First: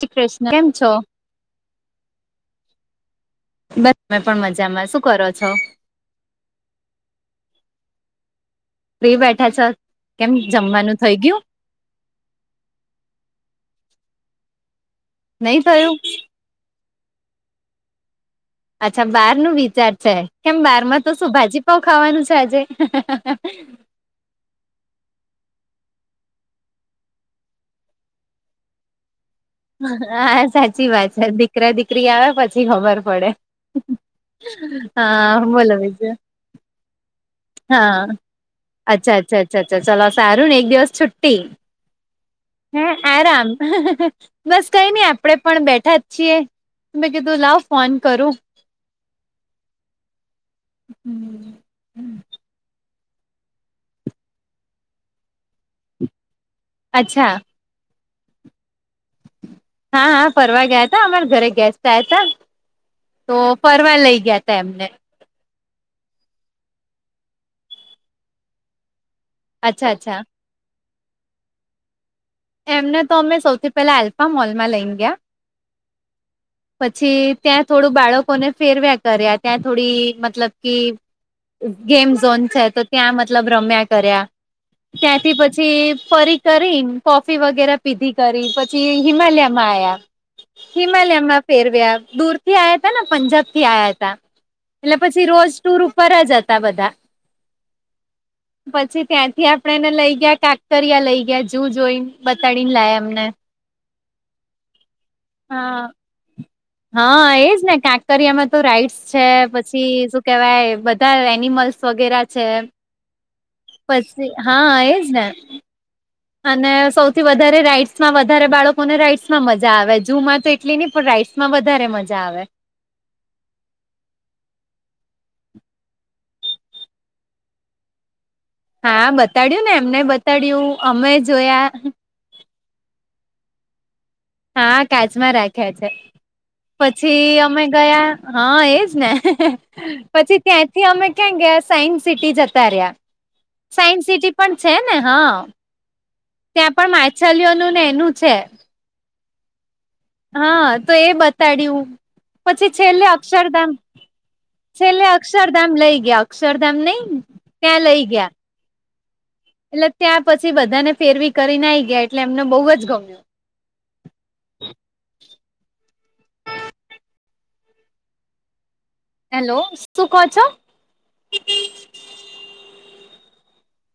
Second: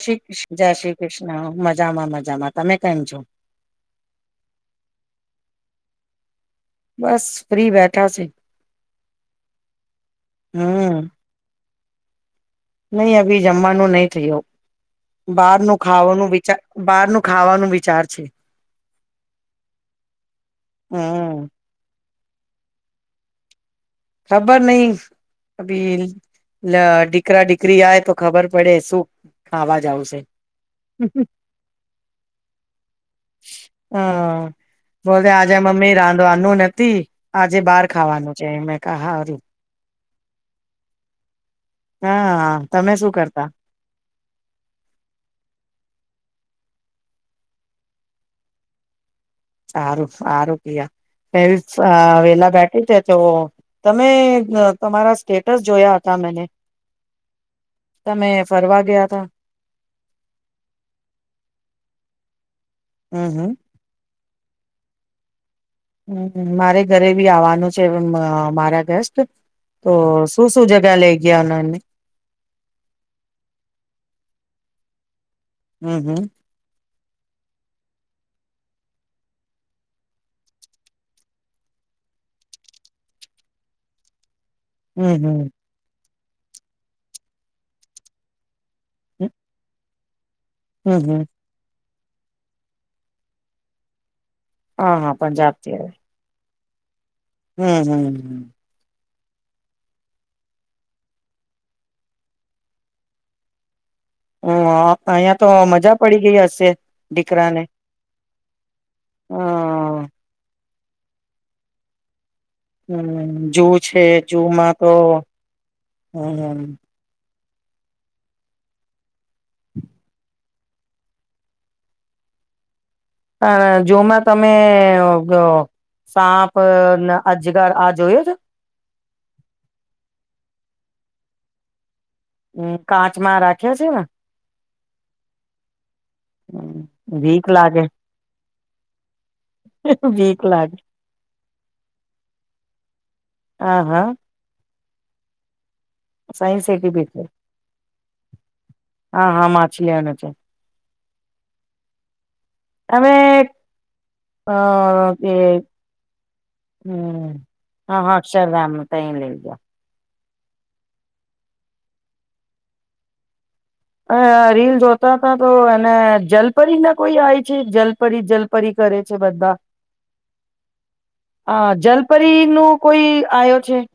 શ્રી સી કૃષ્ણ કિસ્ન કેમ જય છો શ્રીકૃષ્ણ મજામાં મજામાં. તમે કેમ છો? બસ મે પણ મજામાં. શું કરો છો? બસ ફ્રી બેઠાસી. ફ્રી બેઠા છો. કેમ હમ જમવાનું થઈ ગ્યું? નઈ અભી જમવાનું નહી થયો નહી બહારનું થયું ખાવાનું વિચા.... બારનું ખાવાનું વિચાર છે. અચ્છા બારનું વિચાર છે. કેમ, બાર માં તો શું હમ ભાજી પાવ ખાવાનું છે આજે? ખબર નહી. અભી લ દીકરા દીકરી આય તો ખબર પડે સુખ- - હા સાચી વાત છે, દીકરા દીકરી આવે પછી ખબર પડે. હમ બોલે હા આજે બોલો મમ્મી બીજું રાંધવાનું નથી આજે બહાર હા ખાવાનું છે. એમેય, અચ્છા અચ્છા અચ્છા અ્છા ચાલો ને સારુ ને એક દિવસ છુટ્ટી હા તમે શું કરતા આરામ. [unintelligible] [inaudible] [unintelligible] બસ કઈ નઈ આપડે પણ બેઠા જ છીએ મે કીધું લાવ ફોન કરુ. સારું સારું ક ફ વેલા બેઠી થ તો- - તમે તમારા સ્ટેટસ જોયા હતા મેને- - અચ્છા. તમે ફરવા ગયા તા? હા હા ફરવા ગયા તા અમારા ઘરે ગેસ્ટ આવયા હતા હમ તો- - ફરવા લઈ ગયા એમને - - હ મારે ઘરે બી આવવાનું છે મારા ગેસ્ટ અચ્છા અચ્છા તો- - શુ શુ જગા લઇ ગયા એને? એમને તો અમે સૌથી પેલા આલ્ફમ મોલમાં લઈને ગયા. હમ હમ. પછી ત્યાં થોડું બાળકોને ફેરવ્યા કર્યા, ત્યાં થોડી મતલબ કે- - ગેમ ઝોન છે. તો ત્યાં મતલબ રમ્યા કર્યા. ત્યાંથી હમ પછી ફરી કરી કોફી વગેરે. પીધી કરી પછી હમ હિમાલયમાં આવ્યા હમ હમ હિમાલયામાં- - ફેરવ્યા દૂર થી આયા હતા ને પંજાબ થી આયાતા, હા એટલે હા પછી રોજ પંજાબથી ટુર આવે ઉપર જતા બધા. હમ હમ. પછી ત્યાંથી આપણેને લઈ ગયા કાંકરીયા લઈ ગયા ઝૂ જોઈને બતાડીને લાય એમને. હ અહિયાયા તો હા. મજા પડી ગઈ હશે? હા એજ દીકરાને ને કાંકરિયામાં તો રાઈટ્સ છે હ પછી- - પછી શું કેવાય બધા એનિમલ્સ વગેરે છે. હમ જુ છે પછી જુમાં હા તો એજ ને હમ અને સૌ- - વધારે રાઈડ્સમાં વધારે બાળકોને રાઈડ્સમાં મજા આવે ઝૂ માં તો એટલી નહી પણ રાઈડ્સ માં વધારે મજા આવે. પણ ઝૂ માં તમે- - [inaudible] સાપ અજગર આ જોયએ તો- - હા બતાડ્યું ને એમને બતાડ્યું અમે જોયા- - હમ કાચમાં રાખ્યા છે ને? હા કાચમાં રાખ્યા છે. પછી વીક અમે લાગે ગયા હા એજ ને- - પછી વીક લાગે ત્યાંથી અમે ક્યાં ગયા સાયન્સ સિટી જતા રહ્યા. હ સાયન્સ હા. સિટી પણ છે ને હા સાયન્સ ત્યાં પણ સિટી બી છે. માછલીઓનું ને એનું છે. હા હા માછલી નું છે. હા તો એ બતાડ યુ પછી છેલ્લે હવે અક્ષરધામ- અ - છેલ્લે એ અક્ષરધામ લઈ ગયા અક્ષરધામ નઈ ત્યાં લઈ ગયા. ત લઈ ગયા. એટલે ત્યાં પછી બધાને ફેરવી કરી ને આઈગયા એટલે એમને બહુ જ ગમ્યું. અ રીલ જોતા હતા તો એને જલપરીને કોઈ આવે છે જલપરી જલપરી કરે. છે બધા હેલો શું કહો છો? પ્રે નો કોઈ આયો છે.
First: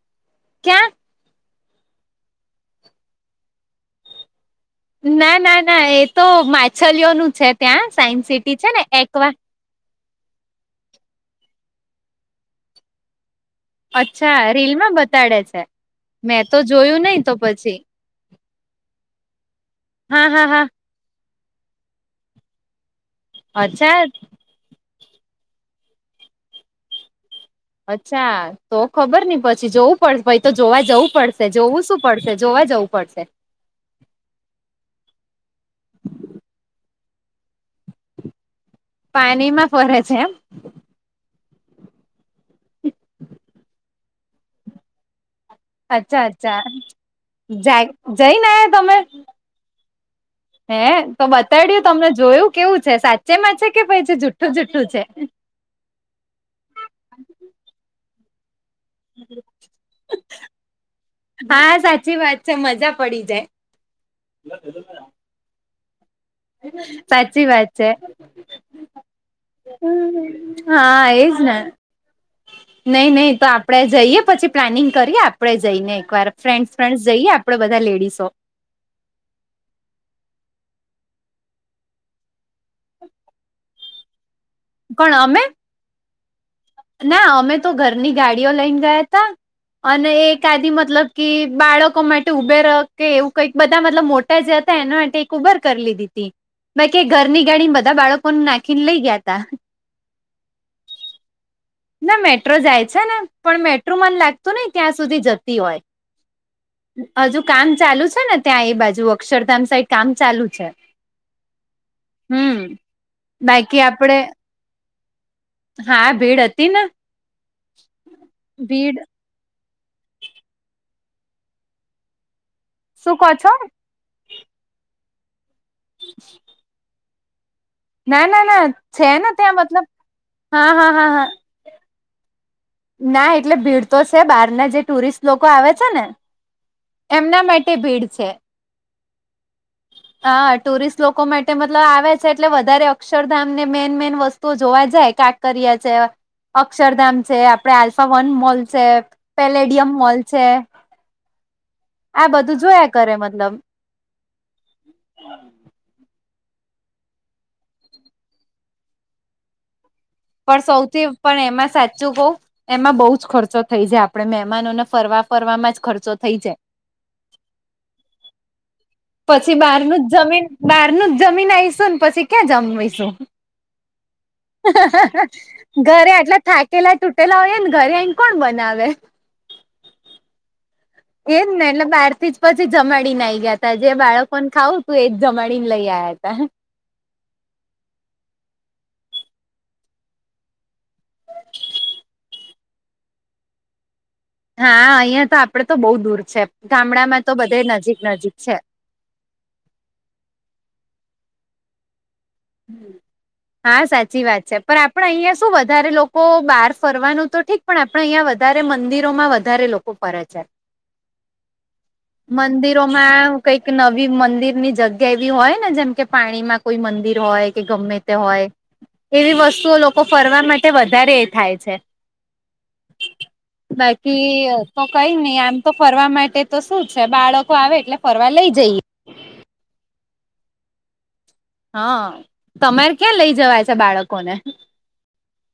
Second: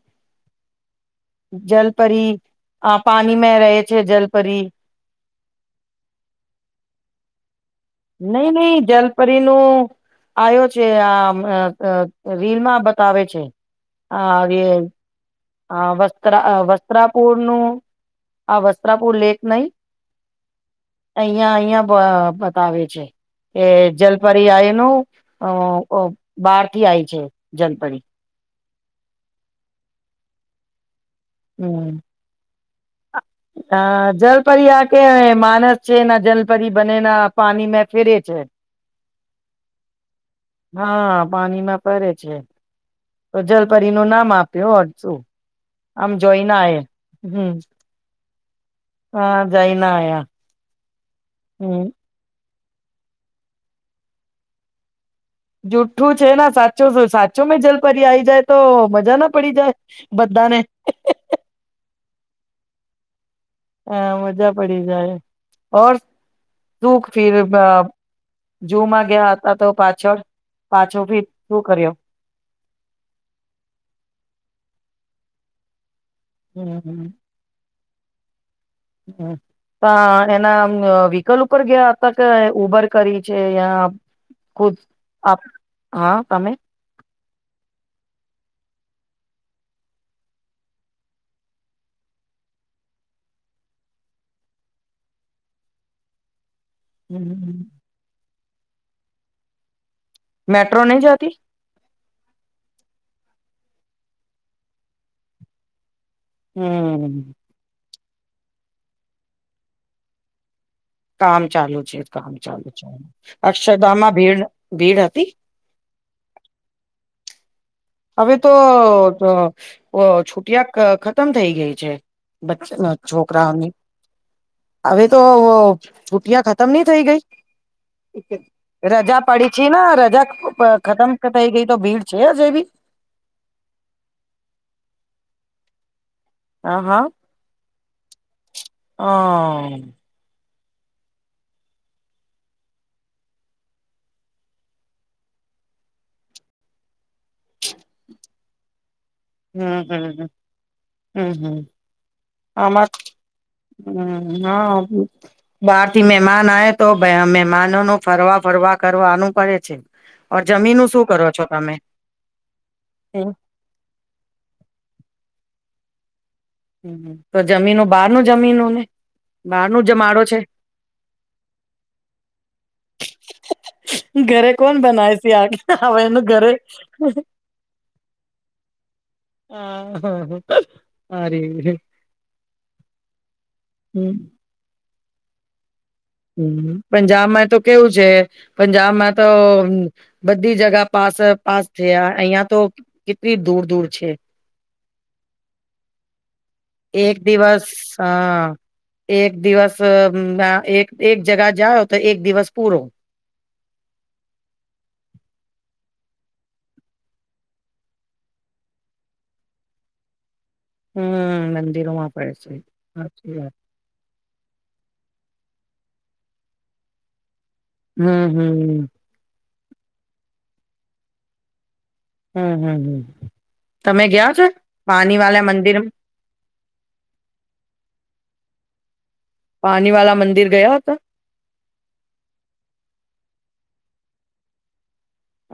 ક્યા? જલપરી આ પાની મે રહે છે જલપરી ના ના ના એ તો માછલીઓનું છે ત્યાં સાયન્સ નઈ સિટી છે નઈ ને એકવા જલપરીનું આયો છે આ [unintelligible] રીલમાં બતાવે છે અચ્છા રીલ માં બતાડે છે? હ મેં વસ્ત્રા તો જોયું નહી તો વસ્ત્રાપુર નું પછી આ વસ્ત્રાપુર લેક નઈ હા હા હા અહિયા અહિયાં બ બતાવે છે કે અચ્છા જલપદ પઇ આય નું અ બાર થી આય છે જનપરિ કા તો ખબર ની પછી જોવું પડ પઈ જોવા જવું પડશ જોવું હમ શું પડશે જોવા જવું પડશે. અ જલપરી આ કે માનસ છે ના જલપરી બને ના પાણી મે ફેરે છે પાનીમાં ફરે છે એમ? હ પાનીમાં ફરે છે. જલપરી નું નામ આપ્યો હજું અચ્છા અચ્છા હમ જા જઈને આયા તમે? હા જઈને આયા હે તો બતાડ્યું હમ તમને જોયું કેવું છે સાચે માં છે કે પછી જુઠ્ઠું જુઠ્ઠું છે? જુઠ્ઠું છે ન સાચું શું સાચો મે જલપરી આઈ જાય તો મજ જા ના પડી જાય બધાને [unintelligible] હા સાચી વાત છે મજા પડી જાય. અ મજા પડી જાય ઓર દુઃખ ફીર સાચી [unintelligible] વાત છે જુ માં ગ્યા હતા તો પાછળ પાછો ભી શું કર્યો નઇ નઈ તો આપડે જઈએ પછી પ્લાનિંગ કરીએ આપડે જઈને એકવાર ફ્રેન્ડ્સ હમ ફ્રેન્ડ્સ જઈએ આપડે બધા લેડીસો હમ્મ અ એનામ વીકલ ઉપર ગ્યા હતા કે ઉબર કરી છે યા ખુદ પણ આપ અમે હા તમે ના અમે તો ઘરની ગાડીઓ લઈને ગયા તા અને એકઆદી મતલબ કે બાળકો માટે ઉભે ર કે એવું કઈક બધા મતલબ મોટ [unintelligible] જતા એના આટે એક ઉબર કર લીધી હતી બેકી ઘરની ગાડી બધા બાળકોને નાખીન લઇ ગયા તા મેટ્રો નહી જતી ના મેટ્રો જાય છે ને પણ મેટ્રો મન લાગતું નઈ ત્યાં સુધી જતી હોય હમ હજુ કામ ચાલુ છે ને ત્યાં એ બાજુ અક્ષરધામ સાઈડ કામ ચાલુ છે. કામ ચાલુ છે કામ હમ ચાલુ છે બાકી અક્ષધામાં આપડે ભીડ ભીડ હતી હા ભીડ હતી ને હવે તો ભીડ અ કે છુટિયા ખતમ થઈ ગઈ છે બચેલા શું કહો છો છોકરાઓને હવે તો છુટિયા ખતમ નઈ થઇ ગઈ ના ના ના છે રજા ને પડી ત્યાં છે ન મતલબ રજા હા હા હા ખતમ હા થઈ ગઈ તો ભીડ છે હ જે એ બી ના એટલે ભીડ તો છે બહાર ના જે ટુરિસ્ટ લોકો આવે છે ને હ હા એમના માટે ભીડ છે. અમ હા ટુરિસ્ટ લોકો માટે મતલબ આવે છે એટલે વધારે અક્ષરધામ ને મેન મેન વસ્તુઓ જોવા જાય કા કાંકરિયા છે, અક્ષરધામ છે, આપડે આલ્ફા વન મોલ છે. હમ પેલેડિયમ મોલ હમ છે હમ હમ આ બધું જોયા કરે મતલબ. હમમ હા બાર થી મે માંન આવે તો મહે મહેમાનો નું ફરવા ફરવા કરવાનું પડે છે. ઓર પણ જમીનું સૌથી શું કરો પણ છો એમાં તમે સાચું કઉ એમાં બો જ ખર્ચો થઈ જાય. આપ આપણે મહેમાનોને ફરવા ફરવામાં જ ખર્ચો થઈ જાય. હમમ તો જમીનો બહારનું જમીનનું ને. પછી બહારનું જ જમાડો છે. જમીન બહાર નું જ જમી ને આવીશું ને પછી ક્યાં જમીશું. [inaudible] કોણ બનાવે છે આ હવે ઘરે એનું આટલા થાકેલા તૂટેલા હોઈએ ને ઘરે આઈ ન કોણ બનાવે? [unintelligible] એજ ને એટલે બાર થી જ પછી જમાડીને આઈ ગયા તા જે હમ બાળકોને ખાવું તું એજ જમાડી ને લઈ આયા. તા હમમ પંજાબ માં તો કેવું છે પંજાબમાં તો બધી અ જગા પાસ જ પાસ છે અહિયા તો કેટલી દૂર દૂર છે. હા અહિયાં તો આપડે તો બહુ દૂર છે એક ગામડામાં તો બધે દિવસ નજીક નજીક હા છે. એક દિવસ અ એક જગા જાઓ તો એક દિવસ પૂરો. હા સાચી વાત છે પણ આપડે અહિયાં શું વધારે લોકો બહાર ફરવાનું તો ઠીક પણ આપણે અહીંયા વધારે મંદિરોમાં વધારે લોકો ફરે છે. હમમ મંદિરોમાં ફરે છે સાચી મંદિરોમાં વાત. કઈક નવી મંદિર ની જગ્યા એવી હોય ને જેમ કે પાણીમાં કોઈ મંદિર હોય. કે ગમે તે હમ હોય હમ એવી વસ્તુઓ લોકો ફરવા માટે વધારે એ થાય છે. હમ હમ હમ તમે ગયા છો બાકી તો કઈ પાણી નહી વાલા આમ તો મંદિર ફરવા માટે તો શું છે બાળકો આવે એટલે ફરવા લઈ જઈએ. પાણી વાલા મંદિર ગયા તા હા તમારે ક્યાં લઈ જવાય છે બાળકો ને?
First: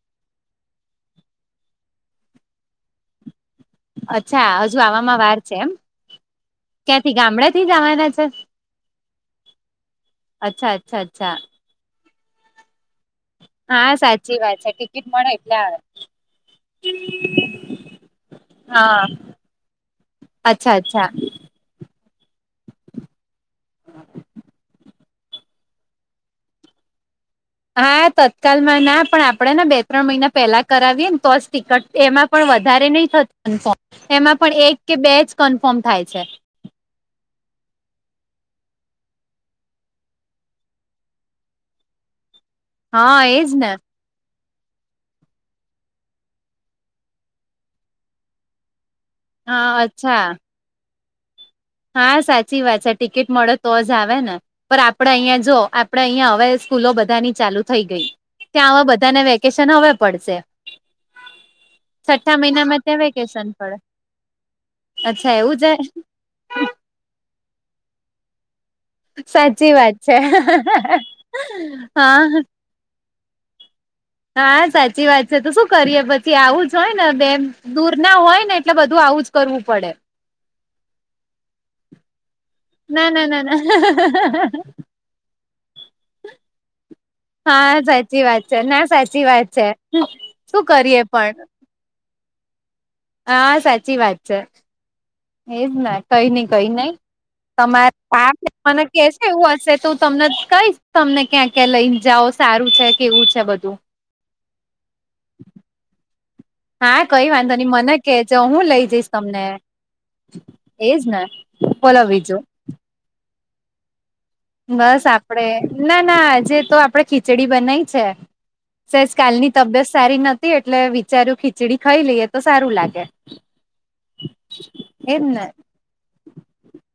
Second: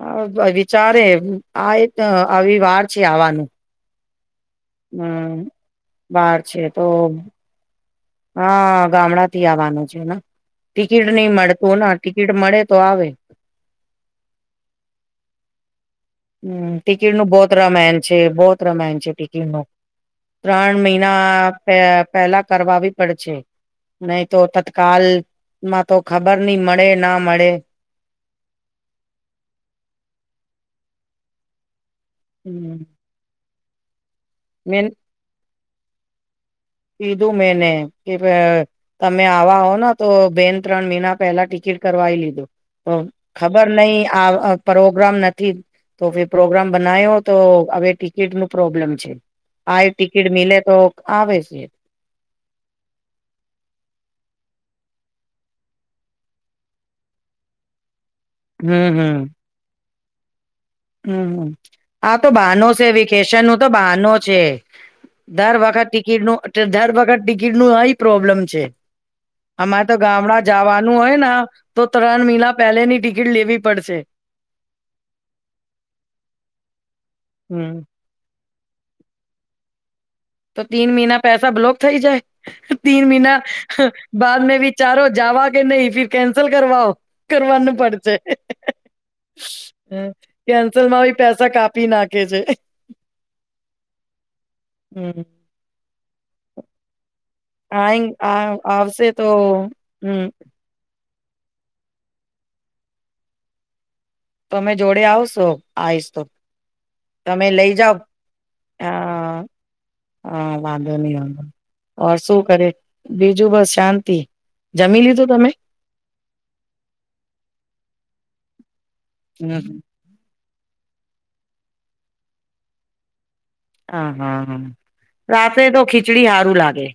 હા વિચારે આ આવિ વાર છે આવવાનું. અચ્છા હજુ આવામાં વાર છે એમ. વાર છે તો ક્યાંથી ગામડે થી જવાના છે હા ગામડાથી આવવાનું છે ને. અચ્છા અચ્છા ટિકિટ નહી અચ્છા મળતું અને ટિકિટ મળે તો આવે. હા સાચી વાત છે ટિકિટ મળે એટલે આવે. હમમ ટિકિટનું બહુંત રામાયણ છે, બહુંત રામાયણ હા છે ટિકિટ નું અચ્છા ત્રણ અચ્છા મહિના પે પેલા કરવી પડશે નહી તો તત્કાલ માં તો ખબર ની મળે ના મળે. હા તત્કાલમાં ના પણ આપણેે ને બે ત્રણ મહિના પહેલા કરાવીએ ને તો જ ટિકટ એમાં પણ વધારે નહી થતું કન્ફમ એમાં પણ એક મે કે બે જ કન્ફર્મ થાય છે. કીધું મેને કે અ તમે આવા હો ને તો બેન ત્રણ મહિના પહેલા ટિકિટ કરવાઈ લીધો. તો હા એજ ખબર ને નય આ અ પ્રોગ્રામ નથી તો પ્રોગ્રામ બનાયો તો હવે ટિકિટ નું પ્રોબ્લમ છે. હા આય અચ્છા ટિકિટ મિલે તો આવે છે. હા, સાચી વાત છે, ટિકિટ મળે તો જ આવે ને? પર આપડે અહિયા જો, આપડે અહિયા હવે, સ્કૂલો બધાની ચાલુ થઈ ગઈ. ત્યાં, આવ હમ બધાને, વેકેશન હવે પડશે. હમ્મ, હમ્મ આ તો છઠ્ઠા બહાનો મહિનામાં છે, ત્યાં વેકેશન નું તો પડે બહાનો છે. અચ્છા દર એવું છે વખત ટિકિટ નું, એટલે દર વખત ટિકિટ નું આય પ્રોબ્લેમ છે. સાચી અમારે તો, વાત છે ગામડા જવાનું હોય ને, તો હા ત્રણ મહિના પહેલેની ટિકિટ લેવી પડશે. હા, સાચી વાત છે. તો શું કરીએ? પછી આવું જ હોય ને બેન- હમ ના હોય ને, એટલે બધું આવું જ કરવું પડે. તો તીન મહિના પૈસા બ્લોક થઈ જાય. તીન ના ના મહિના ના બાદ ના મે બી- ચારો જાવા કે નહીં, ફિર કેન્સલ કરવાઓ. કરવાનું હા પડતે, સાચી વાત છે ના [unintelligible] સાચી વાત છે શું કરીએ કેન્સલમાં પેસા પણ કાપ- -કાપી નાખે છે. હા, સાચી વાત છે. હમ એજને, કઈ નઈ, કઈ નઈ. આઈ તમારે આ [unintelligible] મને આવશે કેશે તો એવું હશે તો હું હમ તમને કહીશ. તમને, ક્યાં ક્યા લઈને જાઓ, સારું છે કેવું છે બધું. તમે જોડે આવ- -શો, આઈશ તો, હા કઈ તમે વાંધો નહી લઈ જાવ મને કેજો હું લઈ જઈશ હ- તમને -હા વાંધો એજ નહી, ને વાંધો બોલો ઓર શું બીજું કરે? બીજું બસ શાંતિ. જમી બસ લીધું આપડે, તમે ના ના આજે તો આપડે ખીચડી બનાઈ છે. સહેજ કાલની હમ, તબિયત- -સારી નથી. એટલે વિચાર્યું ખીચડી ખાઈ લઈએ, તો સારું લાગે. આ હા, એમ ને રાતે તો ખીચડી હારું લાગે.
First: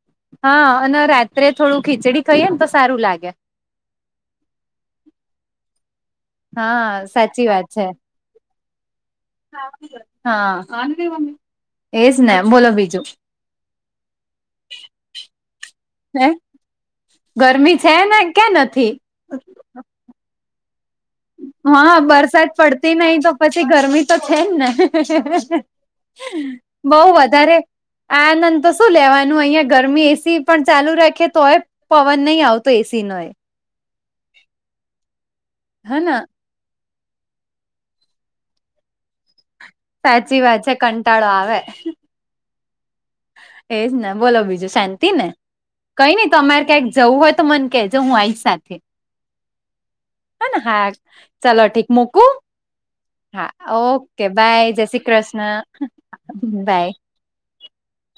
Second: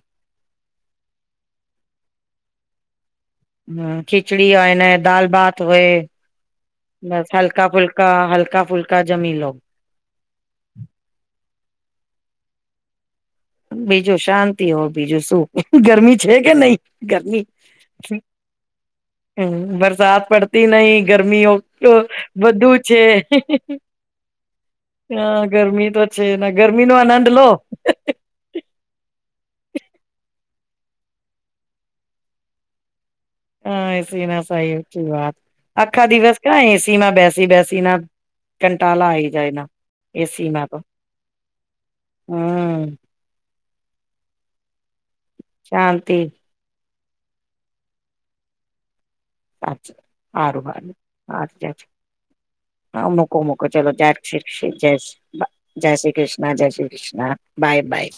હા, અને રાત્રે થોડું ખીચડી ખાઈએ ને, તો સારું લાગે. હમ ખિચડી હોય ને, દાલ ભાત હોય. હા બસ સાચી વાત હલકા છે ફુલકા, હલકા ફુલકા જમીલ- હા [unintelligible] એજ ને, બોલો બીજું. બીજું શાંતિ, હોવ બીજું શું. ગરમી હે છે કે નહી? ગરમી છેને, ક્યાં નથી? હમ, બરસાત પડ- [unintelligible] ગરમી [unintelligible] ઓ હા વરસાદ બધું પડતી છે. નહી તો પછી ગરમી તો છે જ હ, ને ગરમી તો છે. ના ગરમી નો બઉ આનંદ લો. વધારે આનંદ તો શું લેવાનું, અહિયાં ગરમી એસી પણ ચાલુ રાખીએ તોય, પવન નહીં આવતો એસી નો. હા ના [unintelligible] સાહી ઓછી વાત આખા હેને દિવસ- ક્યાં, એસીમાં બેસી બેસી ના, કંટાલા આવી જાય ના. સાચી વાત છેે, કંટાળો આવે. હમ એજ ને, બોલો બીજું, શાંતિ ને, કઈ શાંતિ નઈ તમારે ક્યાંક- જવું હોય તો, મને કેજો હું આઈસ સાથે. સાચું હને, સારું હાક ચાલો સારું ઠીક મુકું. હા, મુકો મુકો. ચલો જય શ્રી ક જય શ્રી જય bye Shri Krishna. Bye by